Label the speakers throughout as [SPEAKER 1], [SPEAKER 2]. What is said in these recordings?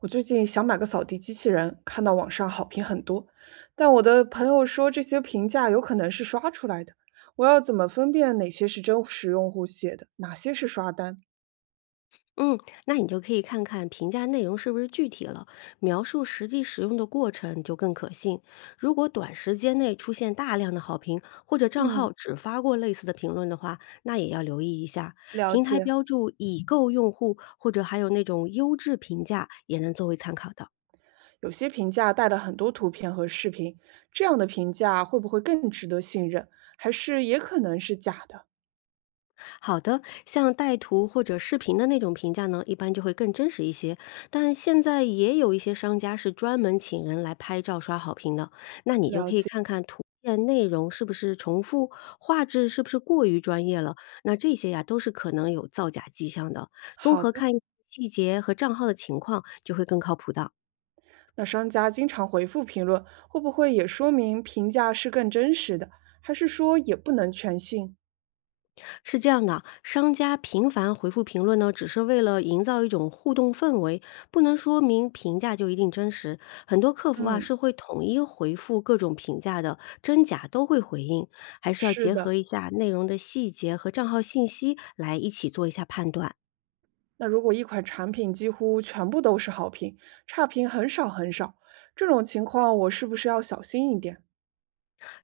[SPEAKER 1] 我最近想买个扫地机器人，看到网上好评很多，但我的朋友说这些评价有可能是刷出来的。我要怎么分辨哪些是真实用户写的，哪些是刷单？
[SPEAKER 2] 嗯，那你就可以看看评价内容是不是具体了，描述实际使用的过程就更可信。如果短时间内出现大量的好评，或者账
[SPEAKER 1] 嗯，
[SPEAKER 2] 号只发过类似的评论的话，那也要留意一下。
[SPEAKER 1] 了
[SPEAKER 2] 平台
[SPEAKER 1] 解。
[SPEAKER 2] 标注已购用户，或者还有那种优质评价，也能作为参考的。
[SPEAKER 1] 有些评价带了很多图片和视频，这样的评价会不会更值得信任？还是也可能是假的？
[SPEAKER 2] 好的，像带图或者视频的那种评价呢，一般就会更真实一些。但现在也有一些商家是专门请人来拍照刷好评的，那你就可
[SPEAKER 1] 了
[SPEAKER 2] 以
[SPEAKER 1] 解。
[SPEAKER 2] 看看图片内容是不是重复，画质是不是过于专业了。那这些呀，都是可能有造假迹象的。综
[SPEAKER 1] 好
[SPEAKER 2] 合
[SPEAKER 1] 的，
[SPEAKER 2] 看一些细节和账号的情况，就会更靠谱的。
[SPEAKER 1] 那商家经常回复评论，会不会也说明评价是更真实的？还是说也不能全信？
[SPEAKER 2] 是这样的，商家频繁回复评论呢，只是为了营造一种互动氛围，不能说明评价就一定真实。很多客服啊
[SPEAKER 1] 嗯，
[SPEAKER 2] 是会统一回复各种评价的，真假都会回应，还是要
[SPEAKER 1] 是
[SPEAKER 2] 结合
[SPEAKER 1] 的。
[SPEAKER 2] 一下内容的细节和账号信息来一起做一下判断。
[SPEAKER 1] 那如果一款产品几乎全部都是好评，差评很少很少，这种情况我是不是要小心一点？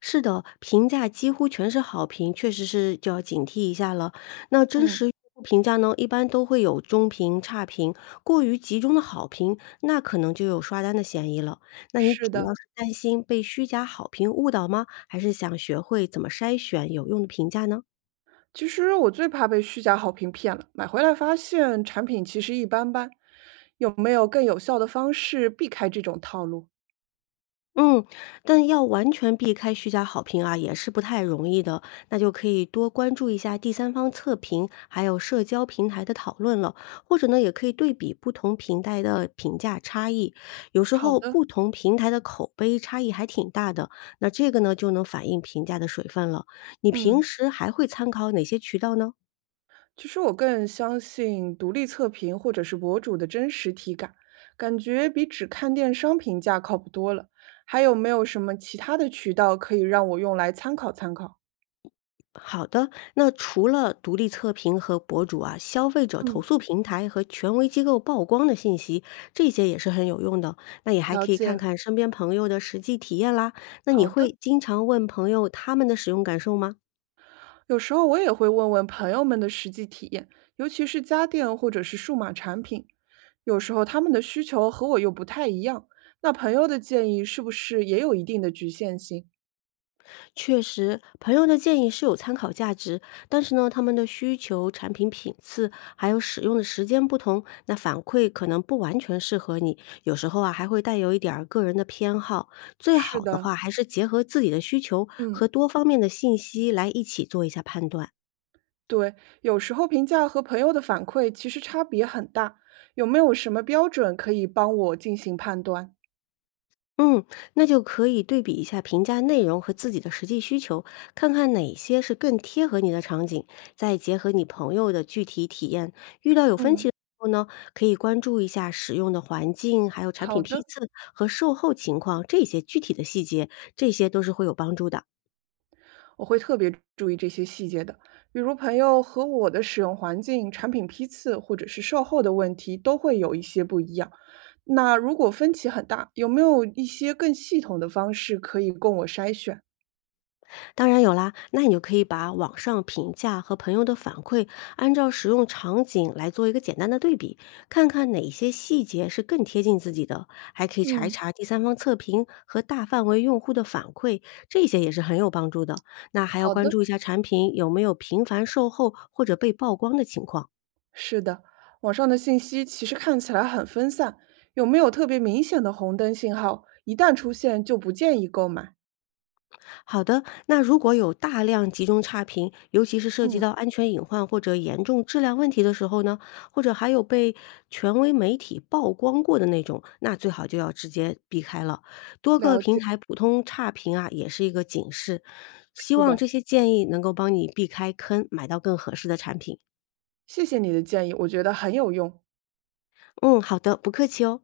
[SPEAKER 2] 是的，评价几乎全是好评，确实是就要警惕一下了。那真
[SPEAKER 1] 嗯，
[SPEAKER 2] 实用户评价呢，一般都会有中评、差评，过于集中的好评，那可能就有刷单的嫌疑了。那你
[SPEAKER 1] 是
[SPEAKER 2] 主
[SPEAKER 1] 的，
[SPEAKER 2] 要是担心被虚假好评误导吗？还是想学会怎么筛选有用的评价呢？
[SPEAKER 1] 其实我最怕被虚假好评骗了，买回来发现产品其实一般般。有没有更有效的方式避开这种套路？
[SPEAKER 2] 嗯，但要完全避开虚假好评啊，也是不太容易的。那就可以多关注一下第三方测评，还有社交平台的讨论了，或者呢，也可以对比不同平台的评价差异。有时
[SPEAKER 1] 好
[SPEAKER 2] 候
[SPEAKER 1] 的，
[SPEAKER 2] 不同平台的口碑差异还挺大的，那这个呢就能反映评价的水分了。你平
[SPEAKER 1] 嗯，
[SPEAKER 2] 时还会参考哪些渠道呢？
[SPEAKER 1] 其实我更相信独立测评或者是博主的真实体感，感觉比只看电商评价靠谱多了。还有没有什么其他的渠道可以让我用来参考参考？
[SPEAKER 2] 好的，那除了独立测评和博主啊，消费者投
[SPEAKER 1] 嗯，
[SPEAKER 2] 诉平台和权威机构曝光的信息，这些也是很有用的。那也还
[SPEAKER 1] 了
[SPEAKER 2] 可以看
[SPEAKER 1] 解，
[SPEAKER 2] 看身边朋友的实际体验啦。那你
[SPEAKER 1] 好的。
[SPEAKER 2] 会经常问朋友他们的使用感受吗？
[SPEAKER 1] 有时候我也会问问朋友们的实际体验，尤其是家电或者是数码产品，有时候他们的需求和我又不太一样，那朋友的建议是不是也有一定的局限性？
[SPEAKER 2] 确实，朋友的建议是有参考价值，但是呢，他们的需求、产品品次还有使用的时间不同，那反馈可能不完全适合你。有时候啊，还会带有一点儿个人的偏好。最
[SPEAKER 1] 是
[SPEAKER 2] 好的话，
[SPEAKER 1] 的，
[SPEAKER 2] 还是结合自己的需求和
[SPEAKER 1] 嗯，
[SPEAKER 2] 多方面的信息来一起做一下判断。
[SPEAKER 1] 对，有时候评价和朋友的反馈其实差别很大，有没有什么标准可以帮我进行判断？
[SPEAKER 2] 嗯，那就可以对比一下评价内容和自己的实际需求，看看哪些是更贴合你的场景，再结合你朋友的具体体验，遇到有分歧
[SPEAKER 1] 嗯，
[SPEAKER 2] 的时候呢，可以关注一下使用的环境，还有产
[SPEAKER 1] 好
[SPEAKER 2] 品批
[SPEAKER 1] 的。
[SPEAKER 2] 次和售后情况这些具体的细节，这些都是会有帮助的。
[SPEAKER 1] 我会特别注意这些细节的，比如朋友和我的使用环境、产品批次或者是售后的问题都会有一些不一样。那如果分歧很大，有没有一些更系统的方式可以供我筛选？
[SPEAKER 2] 当然有啦，那你就可以把网上评价和朋友的反馈，按照使用场景来做一个简单的对比，看看哪些细节是更贴近自己的，还可以查一
[SPEAKER 1] 嗯，
[SPEAKER 2] 查第三方测评和大范围用户的反馈，这些也是很有帮助的。那还要
[SPEAKER 1] 好
[SPEAKER 2] 关
[SPEAKER 1] 的，
[SPEAKER 2] 注一下产品有没有频繁售后或者被曝光的情况。
[SPEAKER 1] 是的，网上的信息其实看起来很分散，有没有特别明显的红灯信号？一旦出现就不建议购买。
[SPEAKER 2] 好的，那如果有大量集中差评，尤其是涉及
[SPEAKER 1] 嗯，
[SPEAKER 2] 到安全隐患或者严重质量问题的时候呢，或者还有被权威媒体曝光过的那种，那最好就要直接避开了。多个
[SPEAKER 1] 了
[SPEAKER 2] 平
[SPEAKER 1] 解，
[SPEAKER 2] 台普通差评啊，也是一个警示。希
[SPEAKER 1] 是
[SPEAKER 2] 望
[SPEAKER 1] 的，
[SPEAKER 2] 这些建议能够帮你避开坑，买到更合适的产品。
[SPEAKER 1] 谢谢你的建议，我觉得很有用。
[SPEAKER 2] 嗯，好的，不客气哦。